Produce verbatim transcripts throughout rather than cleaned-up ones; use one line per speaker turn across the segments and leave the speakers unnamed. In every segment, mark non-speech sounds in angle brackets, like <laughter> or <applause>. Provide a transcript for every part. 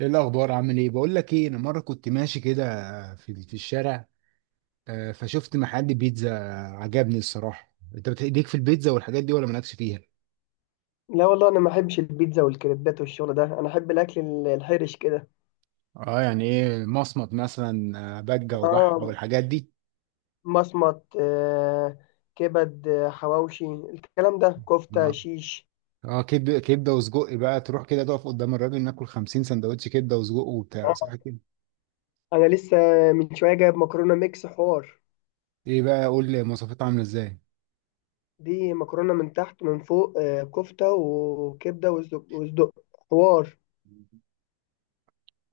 ايه الاخبار؟ عامل ايه؟ بقول لك ايه، انا مره كنت ماشي كده في في الشارع. آه، فشفت محل بيتزا عجبني الصراحه. انت بتديك في البيتزا والحاجات دي ولا مالكش فيها؟
لا والله، انا ما احبش البيتزا والكريبات والشغل ده. انا احب الاكل ال- الحرش كده.
اه يعني ايه، مصمت مثلا آه، بجه وبحه
اه،
والحاجات دي؟
مصمت، آه، كبد، آه، حواوشي، الكلام ده كفته
اه.
شيش.
اه، كبده كبده وسجق، بقى تروح كده تقف قدام الراجل ناكل خمسين سندوتش كبده وسجق وبتاع، صح كده؟
انا لسه من شويه جايب مكرونه ميكس حوار.
ايه بقى، قول لي مواصفاتها عامله ازاي؟
دي مكرونه من تحت من فوق، آه، كفته وكبده وصدق وصدق، حوار.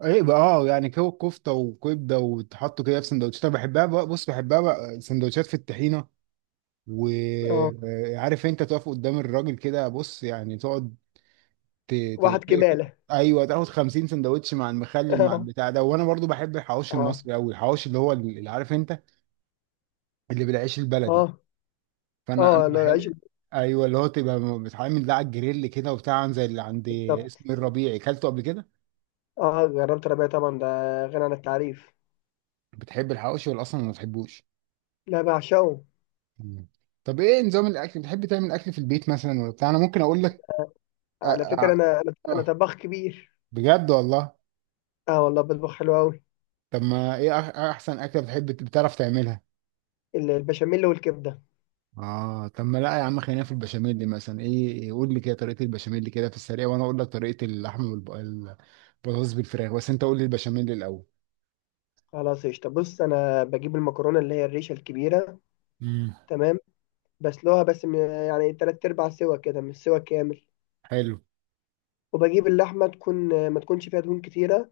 ايه بقى، اه يعني كو- كفته وكبده وتحطوا كده في سندوتشات، انا بحبها بقى، بص بحبها بقى سندوتشات في الطحينه.
اه،
وعارف انت تقف قدام الراجل كده، بص يعني تقعد ت... ت...
واحد
ت...
كماله.
ايوه، تاخد خمسين سندوتش مع المخلل مع البتاع
<laughs>
ده. وانا برضو بحب
اه،
الحواوشي
اه.
المصري قوي، الحواوشي اللي هو اللي عارف انت، اللي بالعيش البلدي.
اه،
فانا انا
اه، لو العيش
بحب، ايوه، اللي هو تبقى بتعمل ده على الجريل كده وبتاع، زي اللي عند
بالظبط.
اسم الربيعي، اكلته قبل كده.
اه، جربت ربيع طبعا، ده غني عن التعريف.
بتحب الحواوشي ولا اصلا ما بتحبوش؟
لا، بعشقه.
مم. طب ايه نظام الاكل، بتحب تعمل اكل في البيت مثلا ولا بتاع؟ انا ممكن اقول لك. أ...
على فكرة،
أ...
أنا أنا أنا
اه،
طباخ كبير.
بجد والله؟
أه والله، بطبخ حلو أوي.
طب ما ايه أح- احسن اكله بتحب بتعرف تعملها؟
ال- البشاميل والكبدة.
اه طب ما لا يا عم، خلينا في البشاميل دي مثلا، ايه، إيه، قول لي كده طريقه البشاميل دي كده في السريع، وانا اقول لك طريقه اللحمه والبطاطس بالفراخ، بس انت قول لي البشاميل الاول.
خلاص، قشطة. بص، أنا بجيب المكرونة اللي هي الريشة الكبيرة.
امم.
تمام. بسلقها بس من، يعني تلات أرباع سوا كده مش سوا كامل.
حلو.
وبجيب اللحمة تكون ما تكونش فيها دهون كتيرة.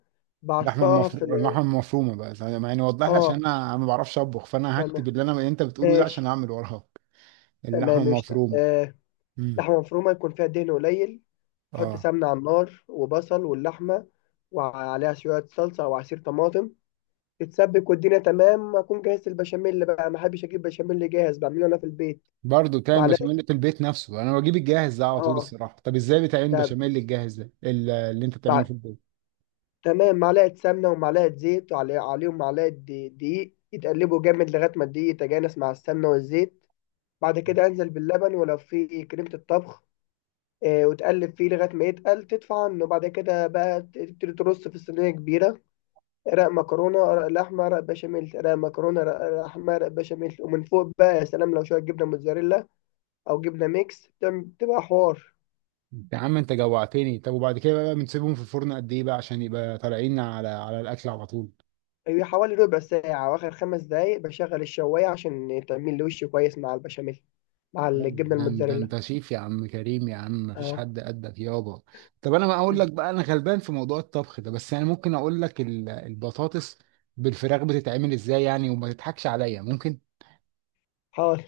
اللحمه
بعصاها في ال.
المفرومه اللحمه المفرومه بقى زي- يعني وضح لي عشان
أه.
انا ما بعرفش اطبخ، فانا هكتب
تمام.
اللي انا اللي انت بتقوله ده عشان
ماشي.
اعمل وراك. اللحمه
تمام، قشطة،
المفرومه.
آه.
امم.
لحمة مفرومة يكون فيها دهن قليل. أحط
اه.
سمنة على النار، وبصل، واللحمة. وعليها شوية صلصة أو عصير طماطم. تتسبك والدنيا تمام، اكون جاهز. البشاميل بقى ما احبش اجيب بشاميل جاهز، بعمله انا في البيت.
برضه بتعمل
معلقه.
بشاميل في البيت نفسه؟ انا بجيب الجاهز ده على طول
اه.
الصراحه. طب ازاي بتعمل
لا.
بشاميل الجاهز ده ال- اللي انت بتعمله في
بع...
البيت؟
تمام، معلقه سمنه ومعلقه زيت، وعلي... عليهم معلقه دي- دقيق، يتقلبوا جامد لغايه ما الدقيق يتجانس مع السمنه والزيت. بعد كده انزل باللبن ولو في كريمه الطبخ. آه، وتقلب فيه لغايه ما يتقل تدفع عنه. بعد كده بقى تبتدي ترص في صينيه كبيره. رق مكرونه، رق لحمه، رق بشاميل، رق مكرونه، رق لحمه، رق بشاميل. ومن فوق بقى، يا سلام، لو شويه جبنه موتزاريلا او جبنه ميكس، بتعمل- بتبقى حوار.
يا عم انت جوعتني. طب وبعد كده بقى بنسيبهم في الفرن قد ايه بقى عشان يبقى طالعين على على الاكل على طول؟
هي حوالي ربع ساعه، واخر خمس دقايق بشغل الشوايه عشان تعمل لي وش كويس مع البشاميل مع الجبنه
ده ده
الموتزاريلا.
انت شيف يا عم كريم، يا عم مفيش
اه،
حد قدك يابا. طب انا بقى اقول لك بقى، انا غلبان في موضوع الطبخ ده، بس انا ممكن اقول لك ال- البطاطس بالفراخ بتتعمل ازاي، يعني وما تضحكش عليا، ممكن.
حاضر.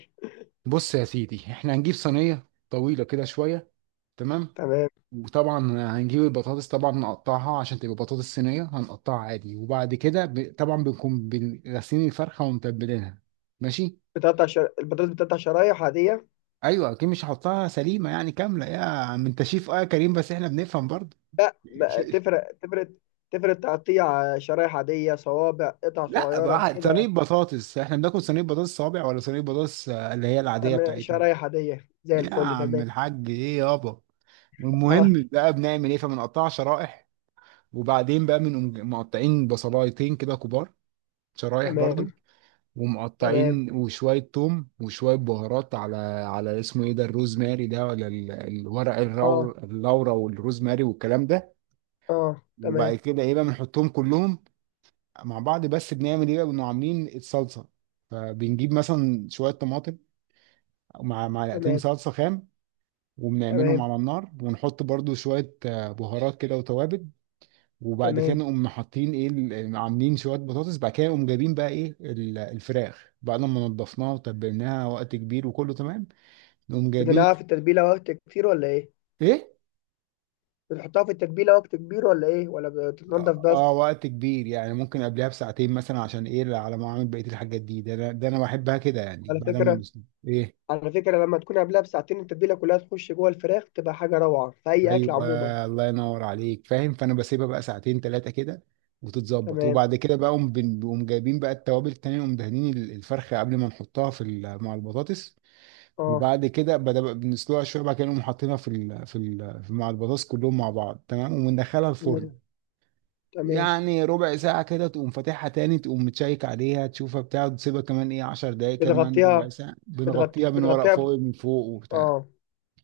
بص يا سيدي، احنا هنجيب صينيه طويله كده شويه، تمام،
تمام.
وطبعا هنجيب البطاطس، طبعا نقطعها عشان تبقى بطاطس صينية، هنقطعها عادي. وبعد كده ب... طبعا بنكون بن- غاسلين الفرخة ومتبلينها، ماشي.
بتقطع شر... البطاطس، بتقطع شرايح عاديه.
ايوه اكيد مش هحطها سليمة يعني كاملة، يا عم انت شيف اه يا كريم بس احنا بنفهم برضه.
لا، ما...
<laughs>
تفرق، تفرق، تفرق، تقطيع شرايح عاديه، صوابع، قطع
لا
صغيره
بقى، صينية
كده.
بطاطس احنا بناكل صينية بطاطس صابع ولا صينية بطاطس آه، اللي هي العادية
تمام،
بتاعتنا؟
شرايح عاديه زي
يا
الفل.
عم
تمام.
الحاج ايه يابا.
حاضر.
المهم بقى بنعمل ايه، فبنقطعها شرائح، وبعدين بقى بنقوم مقطعين بصلايتين كده كبار، شرايح برضو،
تمام. تمام.
ومقطعين وشوية توم وشوية بهارات على، على اسمه ايه ده، الروزماري ده، ولا ال- الورق الرو...
اه،
اللورا والروزماري والكلام ده.
اه.
وبعد
تمام.
كده ايه بقى، بنحطهم كلهم مع بعض. بس بنعمل ايه بقى، بنبقى عاملين الصلصة، فبنجيب مثلا شوية طماطم مع معلقتين
تمام.
صلصة خام، وبنعملهم
تمام.
على النار، ونحط برضو شوية آه، بهارات كده وتوابل. وبعد كده
تمام.
نقوم حاطين ايه ال- يعني عاملين شويه بطاطس. بعد كده نقوم جايبين بقى ايه ال- الفراخ بعد ما نضفناها وتبلناها وقت كبير وكله تمام، نقوم جايبين.
بتنقع في التتبيله وقت كتير ولا ايه؟
ايه؟
بتحطها في التتبيله وقت كبير ولا ايه، ولا
اه،
بتتنضف
آه،
بس؟
وقت كبير، يعني ممكن قبلها بساعتين مثلا، عشان ايه، على ما اعمل بقيه الحاجات دي. ده انا ده انا بحبها كده، يعني
على
بعد ما
فكره
نس- ايه،
على فكره لما تكون قبلها بساعتين، التتبيله كلها تخش جوه الفراخ، بتبقى حاجه روعه في اي اكل عموما.
ايوه، الله ينور عليك، فاهم. فانا بسيبها بقى ساعتين ثلاثه كده، وتتظبط.
تمام.
وبعد كده بقى نقوم بن- نقوم جايبين بقى التوابل التانية، نقوم دهنين ال- الفرخه قبل ما نحطها في ال- مع البطاطس.
اه.
وبعد كده بدأ بنسلقها شويه. بعد كده نقوم حاطينها في ال في ال في- مع البطاطس كلهم مع بعض، تمام، وندخلها
تمام.
الفرن.
تمام.
يعني ربع ساعه كده تقوم فاتحها تاني، تقوم متشيك عليها، تشوفها بتاع تسيبها كمان ايه عشر دقايق، كمان ربع
بتغطيها.
ساعه.
بتغطي
بنغطيها من ورق
بتغطيها ب...
فويل من فوق وبتاع.
اه.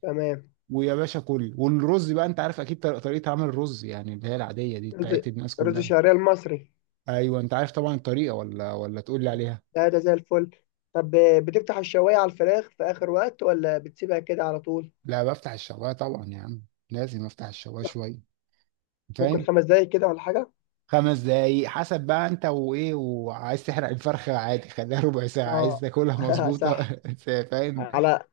تمام.
ويا باشا كل. والرز بقى انت عارف اكيد طريقه طريقة عمل الرز، يعني اللي هي العاديه دي
رز
بتاعت الناس
رز
كلها،
الشعريه المصري.
ايوه انت عارف طبعا الطريقه ولا ولا تقول لي عليها؟
ده ده زي الفل. طب، آه، بتفتح الشوايه على الفراخ في اخر وقت ولا بتسيبها كده على طول؟
لا بفتح الشوايه طبعا يا عم، لازم افتح الشوايه
لا،
شويه،
ممكن
فاهم،
خمس دقايق كده ولا حاجه.
خمس دقايق حسب بقى انت وايه، وعايز تحرق الفرخة، عادي خليها ربع ساعة، عايز
اه.
تاكلها
<laughs>
مظبوطة
صح.
<laughs> فاهم.
على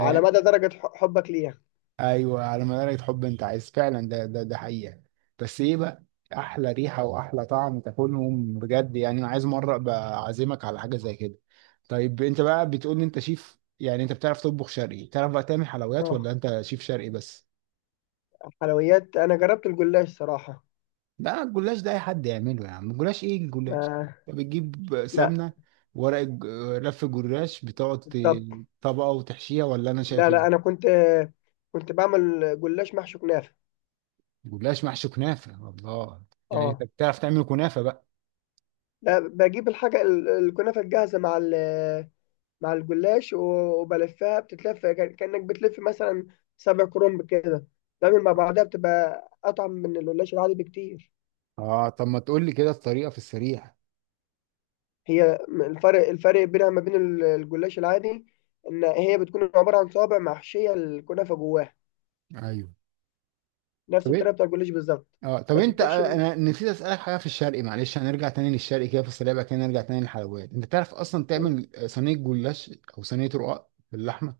على مدى درجه ح- حبك ليها.
ايوه، على ما درجة حب انت عايز فعلا. ده ده ده حقيقة. بس ايه بقى، احلى ريحة واحلى طعم، تاكلهم بجد يعني. انا عايز مرة ابقى اعزمك على حاجة زي كده. طيب انت بقى بتقول لي انت شيف، يعني انت بتعرف تطبخ شرقي، بتعرف بقى تعمل حلويات ولا
اه،
انت شيف شرقي بس؟
حلويات انا جربت الجلاش صراحه.
لا الجلاش ده اي حد يعمله يا عم، الجلاش ايه الجلاش،
ما
انت بتجيب
لا.
سمنه ورق الج- رف جلاش، بتقعد
بالضبط.
ت- طبقه وتحشيها، ولا انا شايف
لا، لا،
ايه؟
انا كنت كنت بعمل جلاش محشي كنافه.
جلاش محشي كنافه، الله، يعني انت
اه،
بتعرف تعمل كنافه بقى؟
لا، بجيب الحاجه ال- الكنافه الجاهزه مع ال- مع الجلاش و- وبلفها. بتتلف كأن- كانك بتلف مثلا سبع كرنب كده. بعمل مع بعضها بتبقى اطعم من الجلاش العادي بكتير.
اه طب ما تقول لي كده الطريقه في السريع.
هي م- الفرق الفرق بينها ما بين ال- الجلاش العادي، ان هي بتكون عباره عن صوابع محشيه الكنافه جواها.
ايوه.
نفس
طب ايه،
الطريقه بتاع الجلاش بالظبط.
اه طب
بس
انت
بتحشي.
آه، انا نسيت اسالك حاجه في الشرقي، معلش هنرجع تاني للشرقي كده في السريع، بعد كده نرجع تاني للحلويات. انت تعرف اصلا تعمل آه، صينيه جلاش او صينيه رقاق باللحمه؟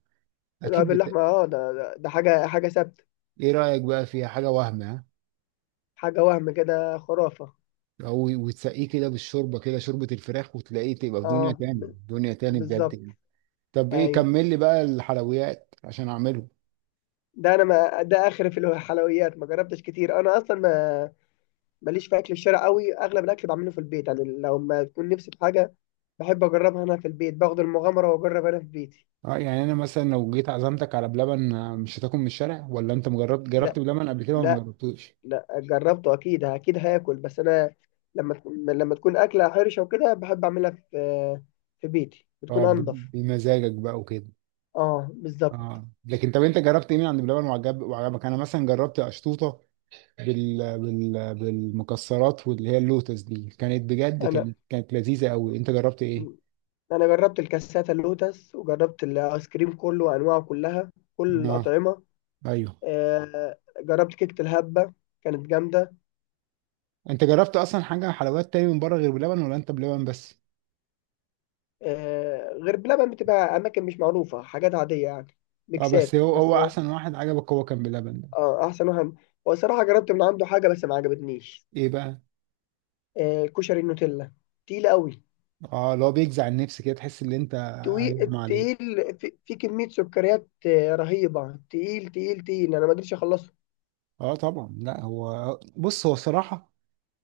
لا،
اكيد بت...
باللحمة. اه. ده ده ده حاجة حاجة ثابتة.
ايه رايك بقى فيها، حاجه وهم ها،
حاجة وهم كده، خرافة.
او وتسقيه كده بالشوربه كده، شوربه الفراخ، وتلاقيه تبقى في دنيا
اه،
تاني،
ب-
دنيا تاني بجد
بالظبط.
يعني. طب ايه،
ايوه.
كمل لي بقى الحلويات عشان اعمله.
ده انا، ما ده اخر في الحلويات ما جربتش كتير. انا اصلا ما، ماليش في اكل الشارع قوي. اغلب الاكل بعمله في البيت، يعني لو ما تكون نفسي في حاجة بحب اجربها انا في البيت، باخد المغامرة واجرب انا في بيتي.
اه يعني انا مثلا لو جيت عزمتك على بلبن آه، مش هتاكل من الشارع، ولا انت مجربت
لا.
جربت بلبن قبل كده، ولا ما
لا.
جربتوش؟
لا، جربته اكيد، اكيد هاكل، بس انا لما تكون لما تكون اكلة حرشة وكده، بحب اعملها في في بيتي، بتكون
اه ب-
انضف.
بمزاجك بقى وكده.
اه، بالظبط.
اه، لكن طب انت جربت ايه من عند بلبن وعجب وعجبك؟ انا مثلا جربت اشطوطه بال... بال... بالمكسرات، واللي هي اللوتس دي كانت بجد،
انا
كانت كانت لذيذه قوي. انت جربت ايه؟
انا جربت الكاساتا اللوتس، وجربت الايس كريم كله وانواعه كلها، كل
اه،
الاطعمه.
ايوه.
آه، جربت كيكه الهبه، كانت جامده.
انت جربت اصلا حاجه حلويات تاني من بره غير بلبن، ولا انت بلبن بس؟
آه، غير بلبن بتبقى اماكن مش معروفه، حاجات عاديه يعني،
اه بس
ميكسات
هو هو
بس.
احسن واحد عجبك هو كان بلبن ده؟
اه، احسن واحد. هو الصراحه جربت من عنده حاجه بس ما عجبتنيش.
ايه بقى؟
آه، كشري النوتيلا. تقيل قوي.
اه، اللي هو بيجزع النفس كده، تحس ان انت
تقيل،
هيغمى عليه.
تقيل، في في كميه سكريات، آه، رهيبه. تقيل، تقيل، تقيل، انا ما قدرتش اخلصه.
اه طبعا، لا هو بص، هو صراحه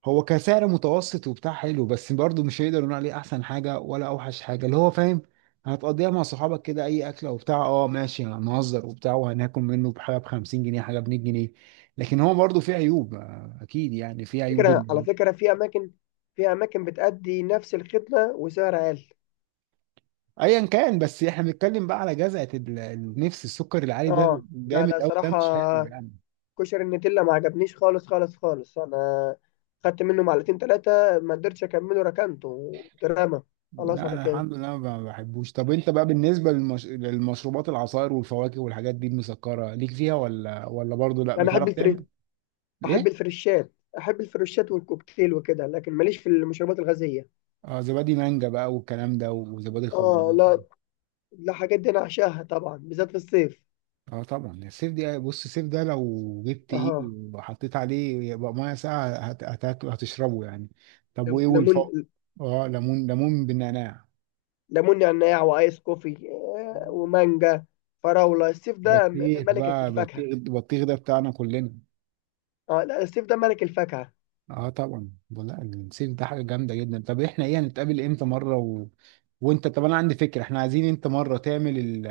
هو كسعر متوسط وبتاع حلو، بس برضه مش هيقدر نقول عليه احسن حاجه ولا اوحش حاجه، اللي هو فاهم، هتقضيها مع صحابك كده اي اكله وبتاع، اه ماشي هنهزر وبتاع وهناكل منه بحاجه ب خمسين جنيه، حاجه ب مية جنيه. لكن هو برضه فيه عيوب آه، اكيد، يعني فيه عيوب.
فكرة على فكرة، في أماكن في أماكن بتأدي نفس الخدمة وسعر أقل.
ايا كان، بس احنا بنتكلم بقى على جزعه ال- النفس، السكر العالي ده
اه، لا، لا،
جامد قوي، ده
صراحة
مش حلو يعني.
كشري النتيلا ما عجبنيش خالص، خالص، خالص. أنا خدت منه معلقتين تلاتة ما قدرتش أكمله، ركنته دراما. خلاص،
لا
على
انا
كده.
الحمد لله ما بحبوش. طب انت بقى بالنسبه للمش... للمشروبات، العصائر والفواكه والحاجات دي المسكره ليك فيها، ولا ولا برضه لا
أنا أحب
بتعرف
الفري
تعمل؟
أحب
ايه؟
الفريشات. أحب الفريشات والكوكتيل وكده، لكن ماليش في المشروبات الغازية.
اه زبادي مانجا بقى والكلام ده، وزبادي
اه،
خلاط؟
لا، لا، حاجات دي أنا أعشاها طبعا، بالذات في الصيف.
اه طبعا السيف دي، بص السيف ده لو جبت ايه
اه،
وحطيت عليه يبقى ميه ساقعه هت... هت... هتشربه يعني. طب وايه والفوق؟
ليمون
اه ليمون، ليمون بالنعناع؟
ليمون نعناع وايس كوفي، آه، ومانجا، فراوله. السيف ده م-
بطيخ
ملك
بقى،
الفاكهه.
بطيخ بطيخ ده بتاعنا كلنا.
اه، لا، السيف ده ملك الفاكهه.
اه طبعا، لا الصيف ده حاجه جامده جدا. طب احنا ايه، هنتقابل امتى مره و... وانت، طب انا عندي فكره، احنا عايزين انت مره تعمل ال...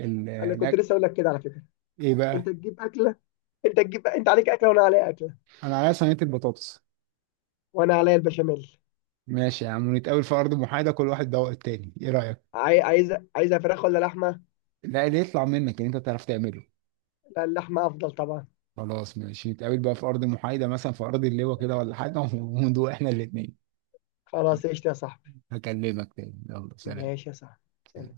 ال...
انا كنت لسه
الأك-
اقول لك كده على فكره،
ايه
انت
بقى،
تجيب اكله. انت تجيب انت عليك اكله وانا عليا اكله.
انا عليا صينيه البطاطس.
وانا عليا البشاميل.
ماشي يا عم، ونتقابل في ارض محايده، كل واحد دوق التاني، ايه رايك؟
عاي- عايزه عايزه فراخ ولا لحمه؟
لا اللي يطلع منك ان انت تعرف تعمله.
لا، اللحمه افضل طبعا.
خلاص ماشي، نتقابل بقى في ارض محايده، مثلا في ارض اللواء كده ولا حاجه <laughs> وندوق احنا الاثنين.
خلاص، قشطه يا صاحبي.
هكلمك تاني، يلا سلام.
ماشي يا صاحبي. سلام.